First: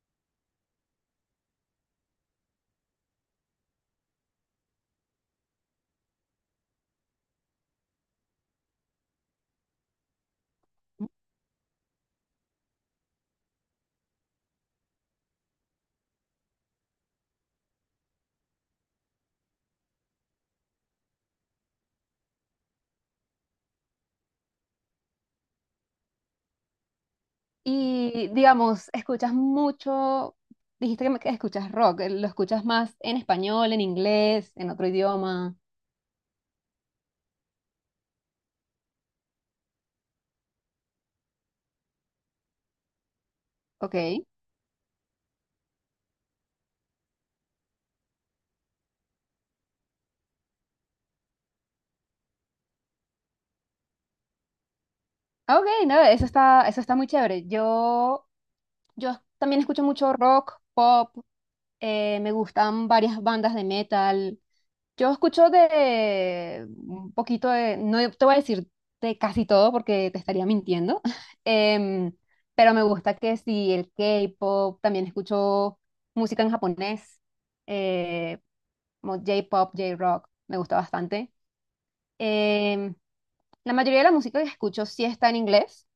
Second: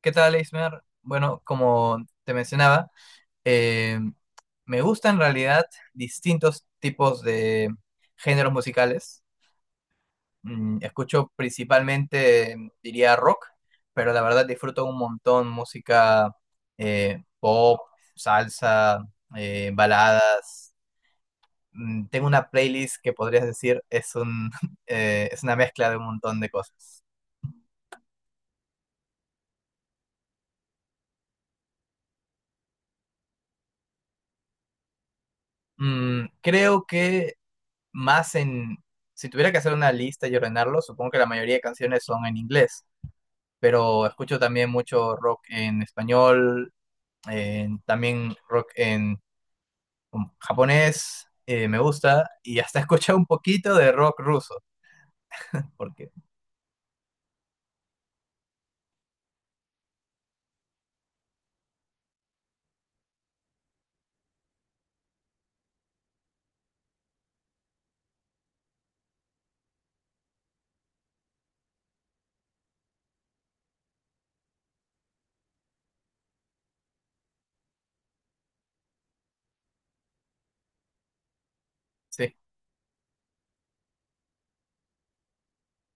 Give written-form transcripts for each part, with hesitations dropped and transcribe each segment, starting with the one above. ¿Qué tal, Eismer? Bueno, como te mencionaba, eh, me gustan en realidad distintos tipos de géneros musicales. Mm, escucho principalmente, diría, rock, pero la verdad disfruto un montón música pop, salsa, baladas. Mm, tengo una playlist que podrías decir es un, es una mezcla de un montón de cosas. Y digamos, escuchas mucho, que escuchas rock, ¿lo escuchas más en español, en inglés, en otro idioma? Mm, creo que más en, si tuviera que hacer una lista y ordenarlo, supongo que la mayoría de canciones son en inglés, pero Ok. escucho también mucho rock en español, en- también rock en japonés, me gusta, y hasta he escuchado un poquito de rock ruso, Ah, ok, no, porque eso está muy chévere. Yo también escucho mucho rock, pop, me gustan varias bandas de metal. Yo escucho de un poquito de, no te voy a decir de casi todo porque te estaría mintiendo. em, pero me gusta que sí, el K-pop, también escucho música en japonés, eh, como J-pop, J-rock, me gusta bastante. sí, Em, la mayoría de la música que escucho sí está en inglés.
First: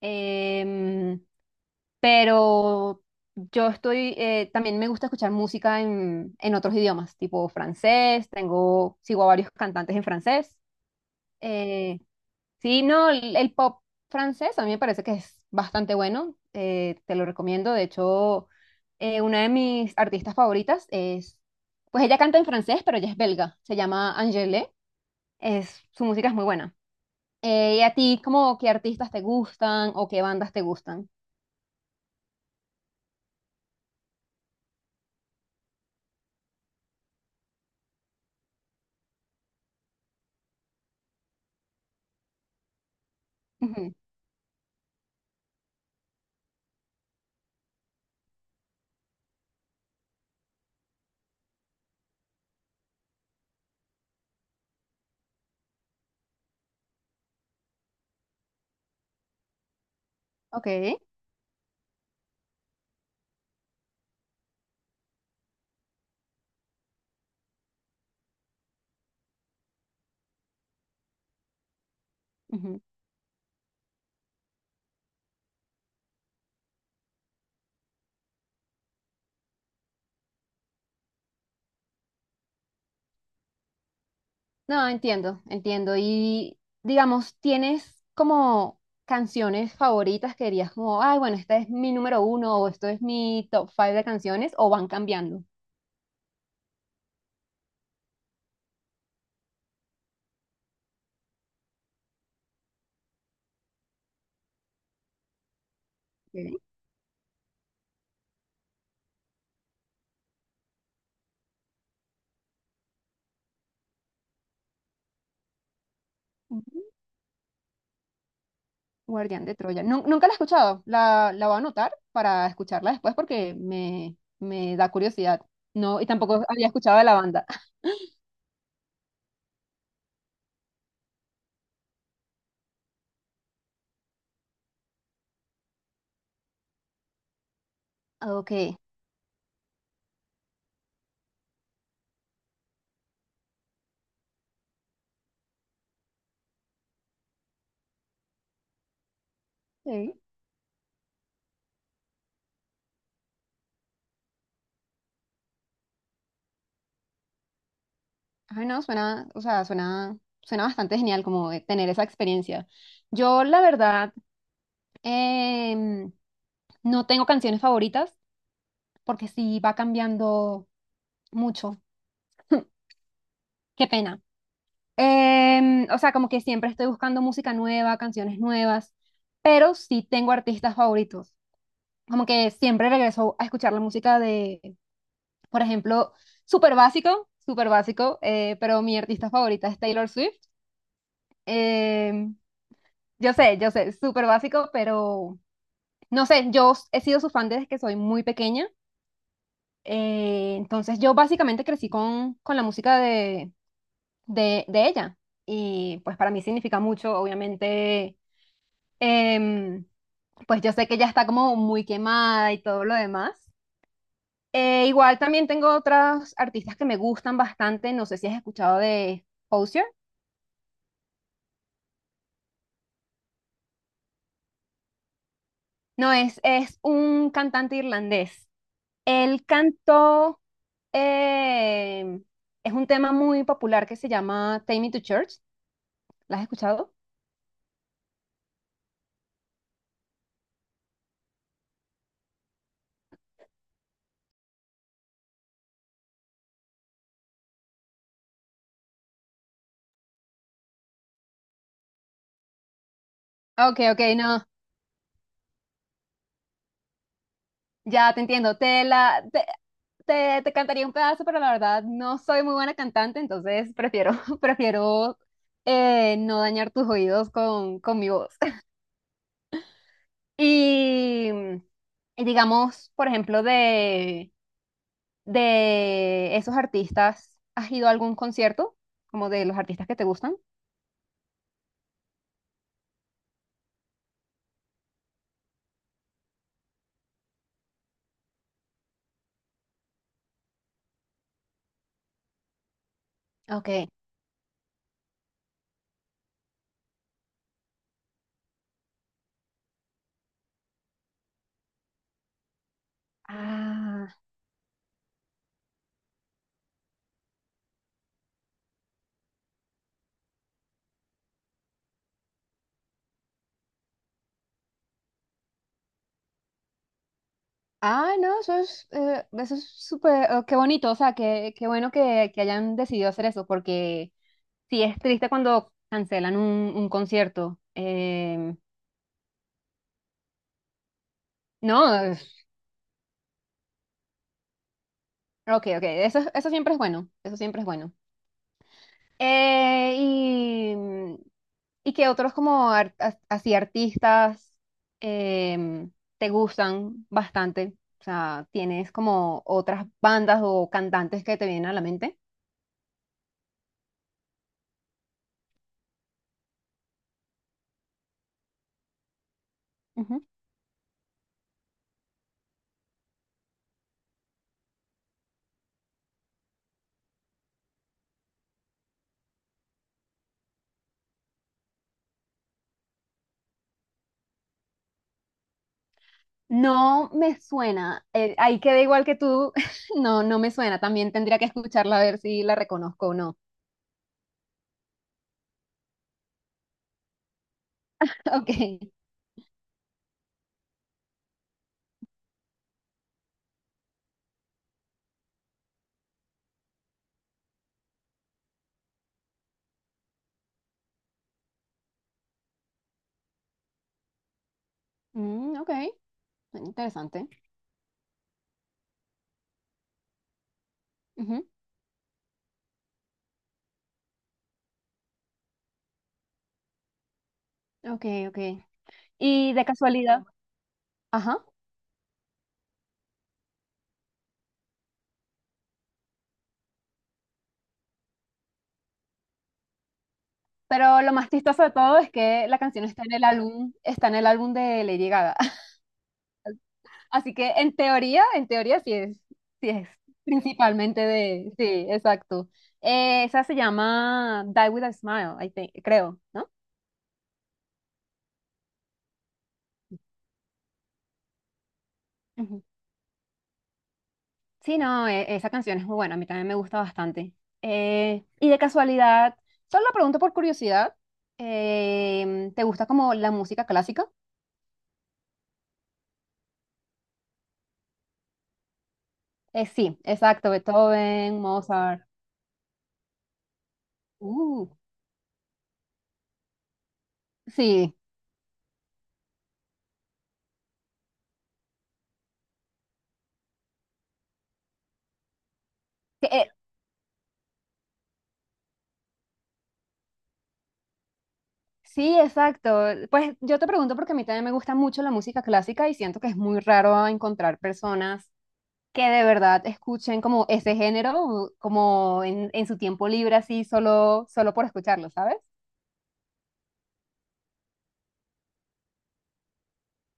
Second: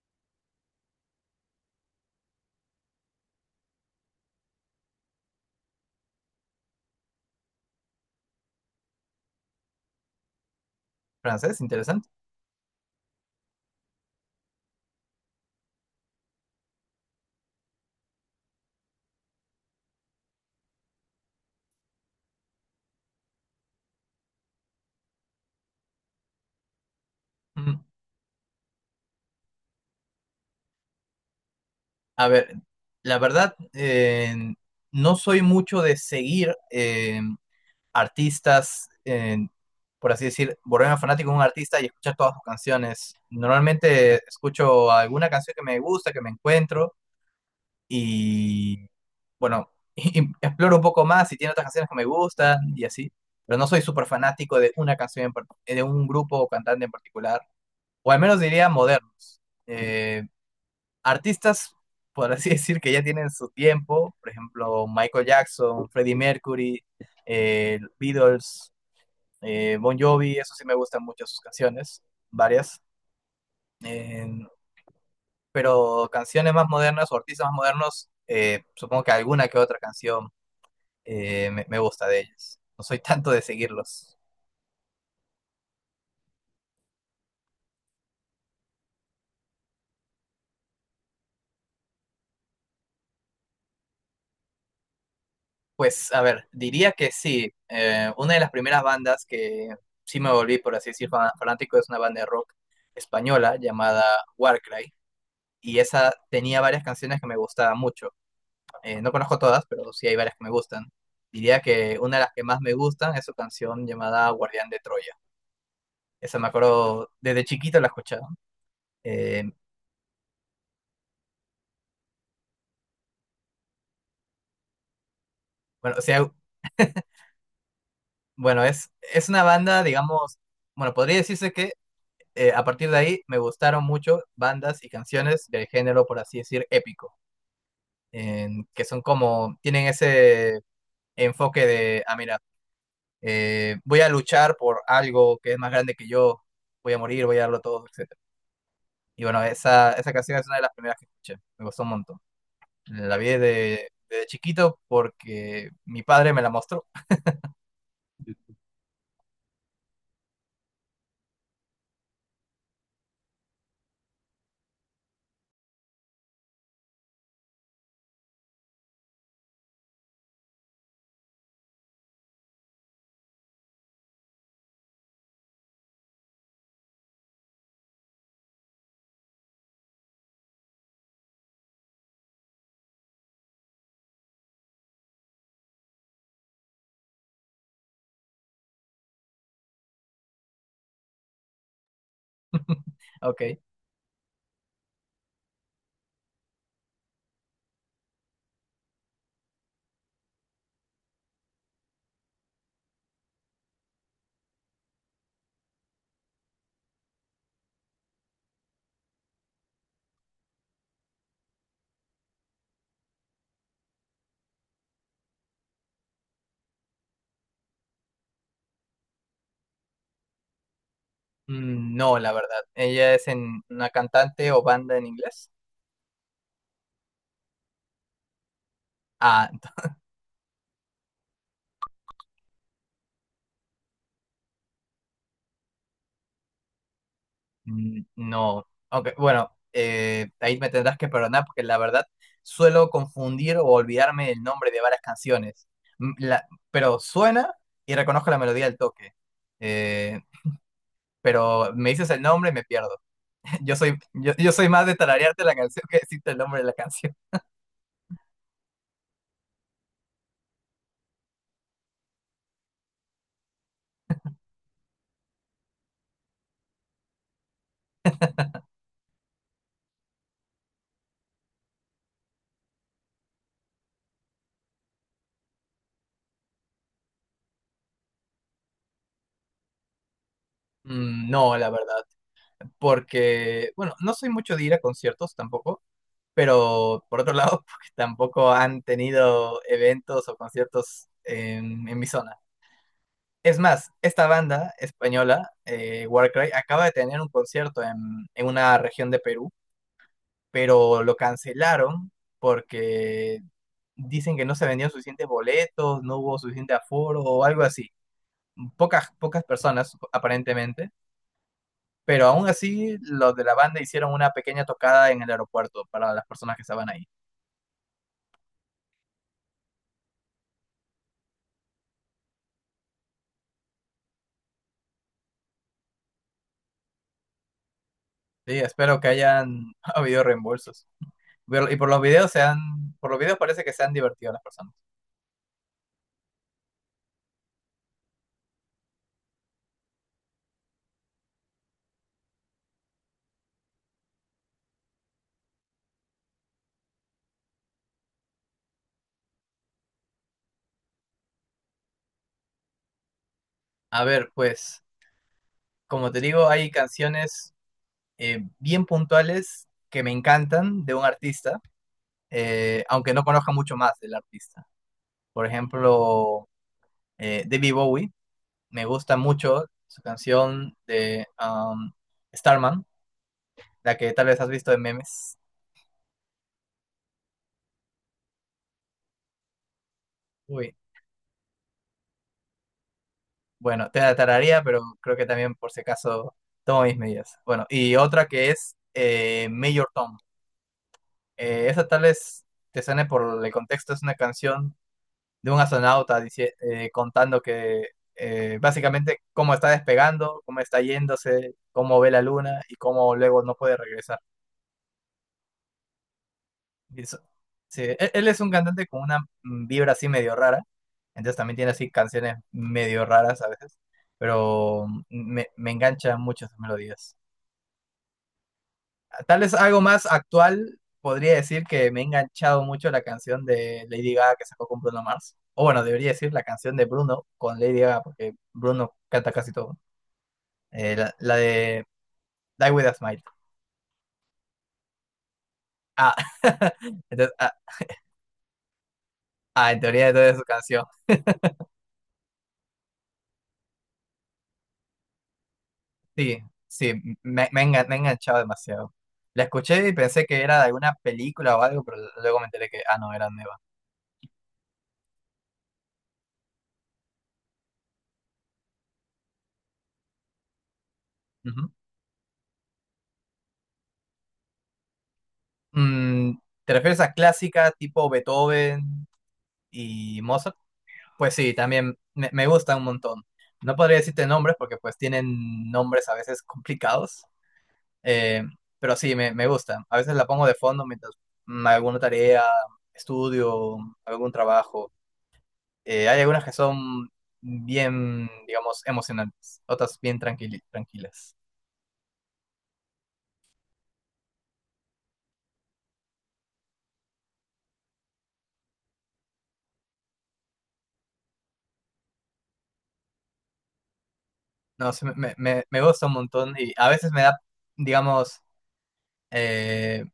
Em, pero yo estoy, también me gusta escuchar música en otros idiomas, tipo francés, tengo, sigo a varios cantantes en francés. francés, Eh, interesante. sí, no, el pop francés a mí me parece que es bastante bueno, te lo recomiendo. De hecho, una de mis artistas favoritas es, pues ella canta en francés, pero ella es belga, se llama Angèle, es, su música es muy buena. Mm. ¿Y a ti, como qué artistas te gustan o qué bandas te gustan? A ver, la verdad, no soy mucho de seguir. Artistas, por así decir, volverme fanático de un artista y escuchar todas sus canciones. Ujú. Normalmente escucho alguna canción que me gusta, que me encuentro y, bueno, y exploro un poco más si tiene otras canciones que me gustan y así. Pero no soy súper fanático de una canción, en par- de un grupo o cantante en particular, o al menos diría modernos. Eh, Ok. artistas, por así decir, que ya tienen su tiempo, por ejemplo, Michael Jackson, Freddie Mercury, Beatles, Bon Jovi, eso sí me gustan mucho sus canciones, varias. Ujú. Eh, pero canciones más modernas o artistas más modernos, supongo que alguna que otra canción me gusta de ellos. No soy tanto de seguirlos. No, entiendo, entiendo. Y digamos, ¿tienes como canciones favoritas que dirías como, ay, bueno, esta es mi número uno o esto es mi top 5 de canciones, o van cambiando? Pues a ver, diría que sí. Una de las primeras bandas que sí me volví, por así decir, fanático es una banda de rock española llamada Warcry. Y esa Ok. tenía varias canciones que me gustaban mucho. No conozco todas, pero sí hay varias que me gustan. Diría que una de las que más me gustan es su canción llamada Guardián de Troya. Esa me Ujú. acuerdo, desde chiquito la escuchaba. Eh, Guardián de Troya. Nunca la he escuchado. La voy a anotar para escucharla después porque me da curiosidad. bueno, o No, y sea, tampoco había escuchado de la banda. bueno, es una banda, digamos, bueno, podría decirse que a partir de ahí me gustaron mucho bandas y canciones del género, por así decir, épico, Ok. en- que son como, tienen ese enfoque de, ah, mira, voy a luchar por algo que es más grande que yo, voy a morir, voy a darlo todo, etc. Y bueno, esa Sí. canción es una de las primeras que escuché. Me gustó un montón. La vi de chiquito porque mi padre me la mostró. Ay, no, suena, o sea, suena, suena bastante genial como de tener esa experiencia. Yo, la verdad, em, no tengo canciones favoritas porque sí va cambiando mucho. Qué pena. Em, o sea, como que siempre estoy buscando música nueva, canciones nuevas, pero sí tengo artistas favoritos. Como que siempre regreso a escuchar la música de, por ejemplo, súper básico, pero mi artista favorita es Taylor Swift. Em, Ok. yo sé, súper básico, pero no sé, yo he sido su fan desde que soy muy pequeña. Entonces yo básicamente crecí con la música de ella y pues para mí significa mucho, obviamente. em, pues yo sé que ella está como muy quemada y todo lo demás. Igual también tengo otras artistas que me gustan bastante, no sé si has escuchado de Osier. Mm, no, la verdad. ¿Ella es en una cantante o banda en inglés? No, es un cantante irlandés. Él Ah, ent- cantó, em, es un tema muy popular que se llama Take Me to Church. ¿La has escuchado? mm, no. Aunque, bueno, ahí me tendrás que perdonar porque la verdad suelo confundir o olvidarme el nombre de varias canciones. Mm, la- pero suena y reconozco la melodía al toque. Eh, pero me dices el nombre y me pierdo. Ok, ok, no. yo soy más de tararearte la canción que decirte el nombre de la canción. Ya te entiendo, te cantaría un pedazo, pero la verdad no soy muy buena cantante, entonces prefiero, prefiero no dañar tus oídos con mi voz. Y, y digamos, por ejemplo, de esos artistas, ¿has ido a algún concierto? Como de los artistas que te gustan. Mm, no, la verdad, porque, bueno, no soy mucho de ir a conciertos tampoco, pero por otro lado, porque tampoco han tenido eventos o conciertos en mi zona. Es Okay. más, esta banda española, Warcry, acaba de tener un concierto en una región de Perú, pero lo cancelaron porque Ah, dicen que no se vendían suficientes boletos, no hubo suficiente aforo o algo así. Pocas, pocas personas aparentemente, pero aún así los de la banda hicieron una pequeña tocada en el aeropuerto para las personas que estaban ahí. ah, no, eso es súper, qué bonito, o sea, qué, qué bueno que hayan decidido hacer eso, porque sí, es triste cuando cancelan un concierto. Em, Sí, espero que hayan habido reembolsos. Pero- y no, por los videos se han, por los videos parece que se han divertido las personas. ok, ok, eso, eso siempre es bueno, eso siempre es bueno. Eh, y, y que otros como así artistas em, te gustan bastante. O sea, tienes como otras bandas o cantantes que te vienen a la mente. A ver, pues, como te digo, hay canciones bien puntuales que me Ujú. encantan de un artista, aunque no conozca mucho más del artista. Por ejemplo, David Bowie, me gusta mucho su canción de Starman, la que tal vez has visto en memes. No me suena, ahí queda igual que tú, no, no me suena, Uy, también tendría que escucharla a ver si la reconozco o no. bueno, te la tararía, pero creo que también por si acaso tomo mis medidas. Bueno, y otra que es Ok. Major Tom. Esa tal vez te suene por el contexto, es una canción de un astronauta dice, contando que básicamente cómo está despegando, cómo está yéndose, cómo ve la luna y cómo luego no puede regresar. Mm, ok, Y eso- interesante. sí, él es un cantante con una mm, vibra así medio rara, entonces Ujú. también tiene así canciones medio raras a veces, pero mm, me engancha mucho sus melodías. Ok, ok. Tal Y vez de algo más casualidad, actual, ajá. podría decir que me ha enganchado mucho la canción de Lady Gaga que sacó con Bruno Mars, o bueno, debería decir la canción de Bruno con Lady Gaga, porque Bruno canta casi todo. Pero lo más La chistoso de de todo es que la Die canción With A está en el Smile. álbum, está en el álbum de Lady Gaga. Ah, Así entonces, que ah, en teoría sí ah, en es teoría entonces es su canción. principalmente de, sí, exacto. Esa se llama Die With a Smile, I think- creo, Sí, ¿no? sí, me he enganchado demasiado. La escuché y pensé que era de alguna película o algo, pero luego me enteré que, ah, no, era nueva. Sí, no, esa canción es muy buena, a mí también me gusta bastante. Y de casualidad, solo lo pregunto por curiosidad, Ujú. em, ¿te gusta como la música clásica? Mm, ¿te refieres a clásica tipo Beethoven Sí, y exacto, Mozart? Pues Beethoven, sí, también Mozart. Me gusta un montón. No podría decirte nombres Uh, porque pues tienen nombres a veces complicados, sí, eh, pero sí, me gusta. A veces la pongo de fondo mientras mm, alguna tarea, estudio, algún trabajo. Hay que, algunas que son bien, digamos, emocionantes, otras bien tranquilas. sí, exacto. Pues yo te pregunto porque a mí también me gusta mucho la música clásica y siento que es muy raro encontrar personas que de verdad escuchen como ese género, como en su tiempo libre, así, solo, solo por No, escucharlo, sí, ¿sabes? Me gusta un montón y a veces me da, digamos, eh,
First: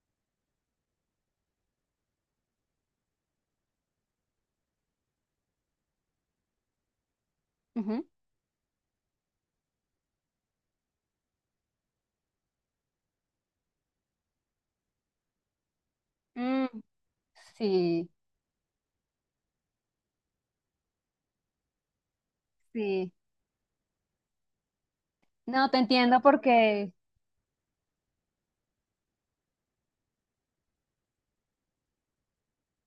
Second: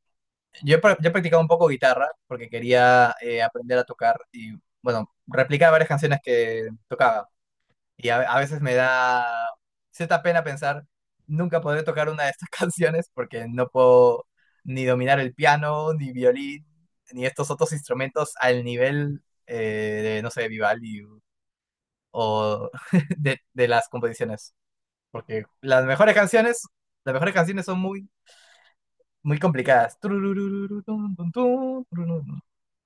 yo he practicado un poco guitarra porque quería aprender a tocar y, bueno, replicar varias canciones que tocaba. Y a veces me da cierta pena pensar, nunca podré tocar una de estas canciones porque no puedo ni dominar el piano, ni violín, Ujú. ni estos otros Sí, instrumentos al nivel de, no sé, Vivaldi o sí. De las composiciones. Porque No, te entiendo porque, las mejores canciones son muy, muy complicadas. Tururururutun, tun, tun, turururun.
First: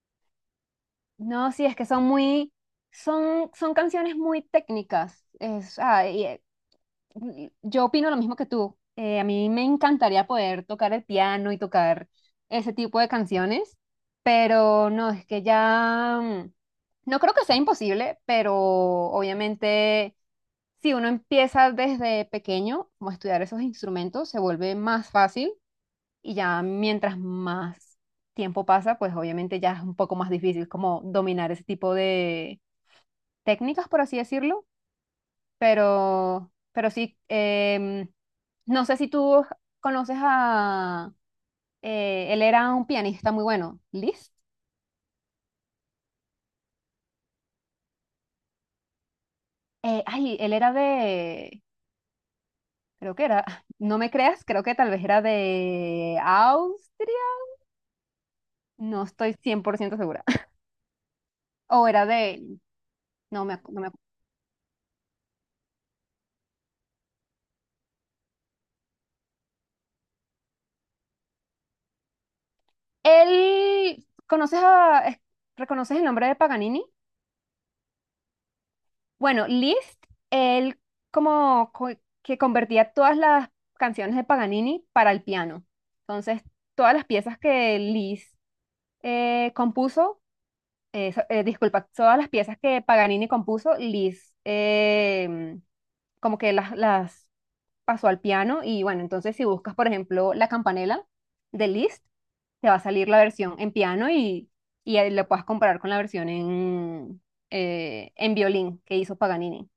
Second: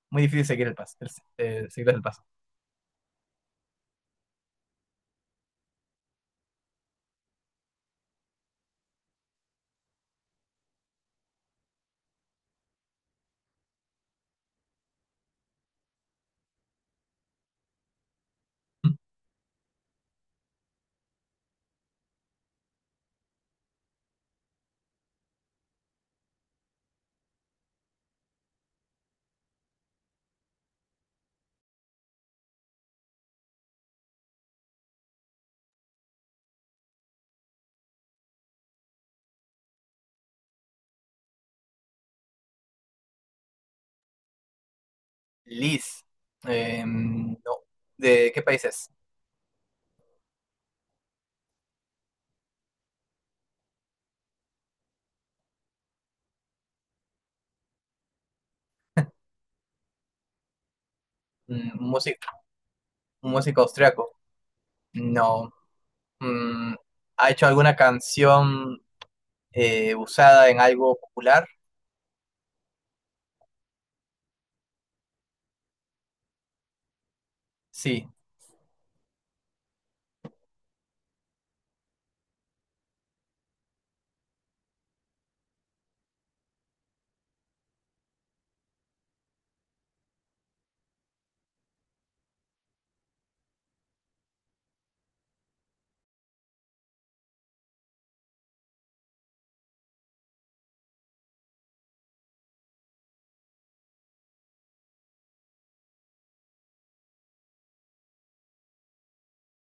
Muy difícil seguir el paso, el- no, sí, es que seguirles el son paso. muy, son, son canciones muy técnicas. Es, ah, y yo opino lo mismo que tú. A mí me encantaría poder tocar el piano y tocar ese tipo de canciones, pero no, es que ya, mm, no creo que sea imposible, pero obviamente si uno empieza desde pequeño como a estudiar esos instrumentos, se vuelve más fácil y ya mientras más tiempo pasa, pues obviamente ya es un poco más difícil como dominar ese tipo de técnicas, por así decirlo, pero sí, em, no sé si tú conoces a, él era un pianista muy bueno, Liszt. Liz, no, ¿de qué países? Ay, él era de, creo que era, no me creas, creo que tal vez era de Austria, no estoy 100% segura. O era Música, de, un músico no me... austriaco. No. Mm, ¿ha hecho alguna canción usada en algo popular? Él, ¿conoces a, reconoces el nombre de Paganini? Sí. Bueno, Liszt, él como co- que convertía todas las canciones de Paganini para el piano. Entonces, todas las piezas que Liszt compuso, disculpa, todas las piezas que Paganini compuso, Liszt, como que las pasó al piano y bueno, entonces si buscas, por ejemplo, La Campanela de Liszt, te va a salir la versión en piano y ahí la puedas comparar con la versión en violín que hizo Paganini.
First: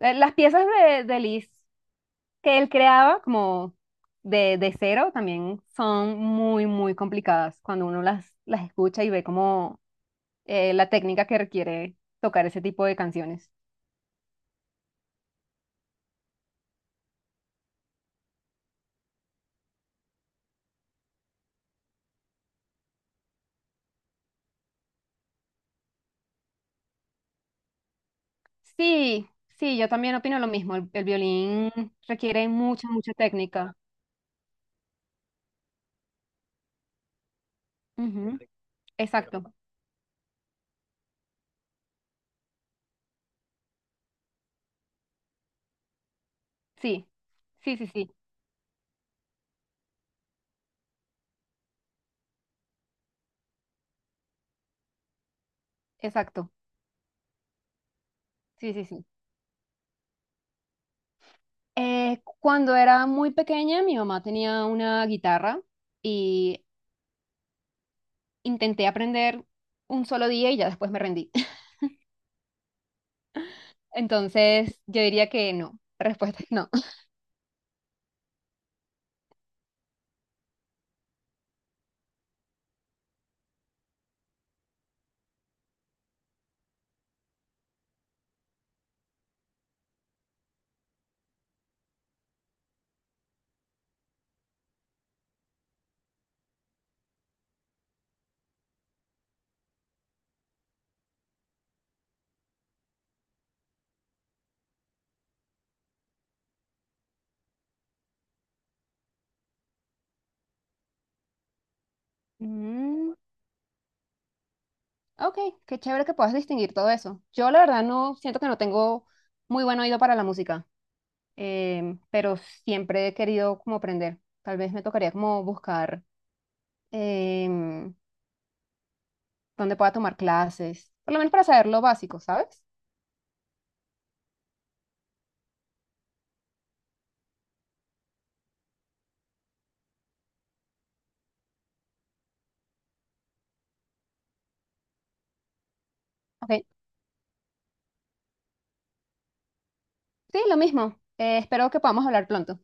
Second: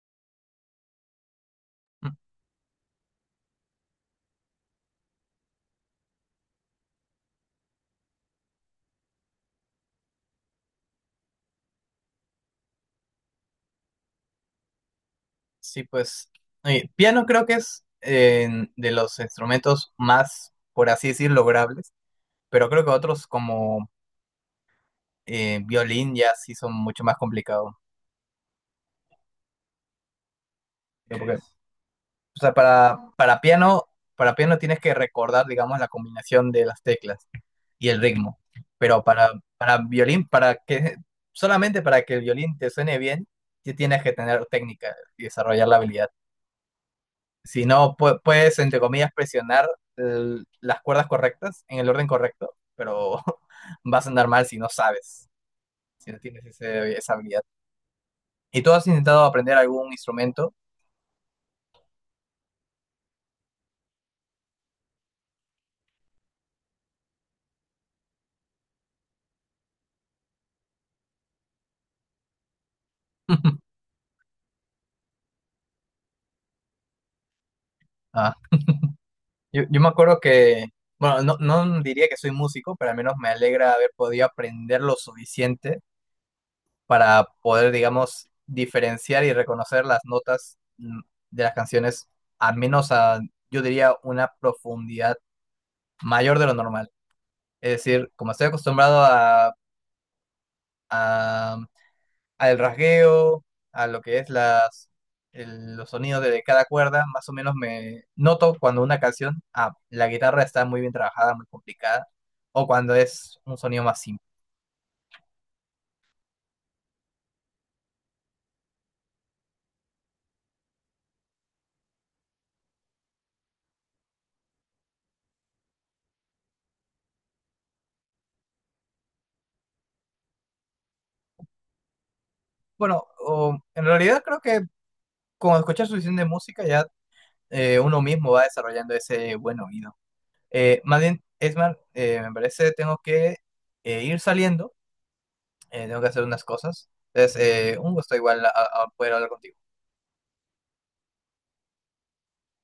Las piezas de Liszt Mm, que él creaba como de cero también son muy, muy complicadas cuando uno las escucha y ve como la técnica que requiere tocar ese tipo de canciones. sí, pues. Piano creo que es de los instrumentos más, por así decir, logrables. Pero creo que otros como violín ya sí son mucho más complicados. Sí, sí, yo también opino lo mismo. El violín O requiere sea, mucha, mucha técnica. Para piano tienes que recordar, digamos, la combinación de las teclas y el Ujú. ritmo. Pero Exacto, para violín, para que solamente para que el violín te suene bien, sí tienes que tener técnica y desarrollar la habilidad. sí, Si sí, sí, no, sí, pu- puedes, entre comillas, presionar el- las cuerdas correctas en el orden correcto, pero vas a andar mal si no sabes, si no tienes exacto. Esa habilidad. ¿Y Sí, tú sí, has sí. intentado aprender algún instrumento? Cuando era muy pequeña, mi mamá tenía una guitarra y intenté aprender un solo día y ya después me rendí. Entonces, yo diría que no. La respuesta es no. Ah. Yo me acuerdo que, bueno, no, no diría que soy músico, pero al menos me alegra haber podido aprender lo suficiente para poder, digamos, diferenciar y reconocer las notas mm, de las canciones, al menos a, yo diría, una profundidad mayor de lo normal. Es decir, como estoy acostumbrado a al rasgueo, a lo que es las, el- los sonidos de cada cuerda, más o menos me noto cuando una canción, ah, la guitarra está muy bien trabajada, muy complicada, o cuando Mm, es un sonido más simple. ok, qué chévere que puedas distinguir todo eso. Yo la verdad no siento que no tengo muy buen oído para la música, em, pero siempre he querido como aprender. Tal vez me tocaría como buscar em, dónde pueda tomar clases, por lo menos para saber lo básico, ¿sabes? Bueno, o- en realidad creo que con escuchar suficiente música ya uno mismo va desarrollando ese buen oído. Más bien, Esmar, me parece tengo que ir saliendo, tengo que hacer unas Ok, cosas. Entonces, un gusto igual poder hablar contigo. sí, lo mismo. Espero que podamos hablar pronto.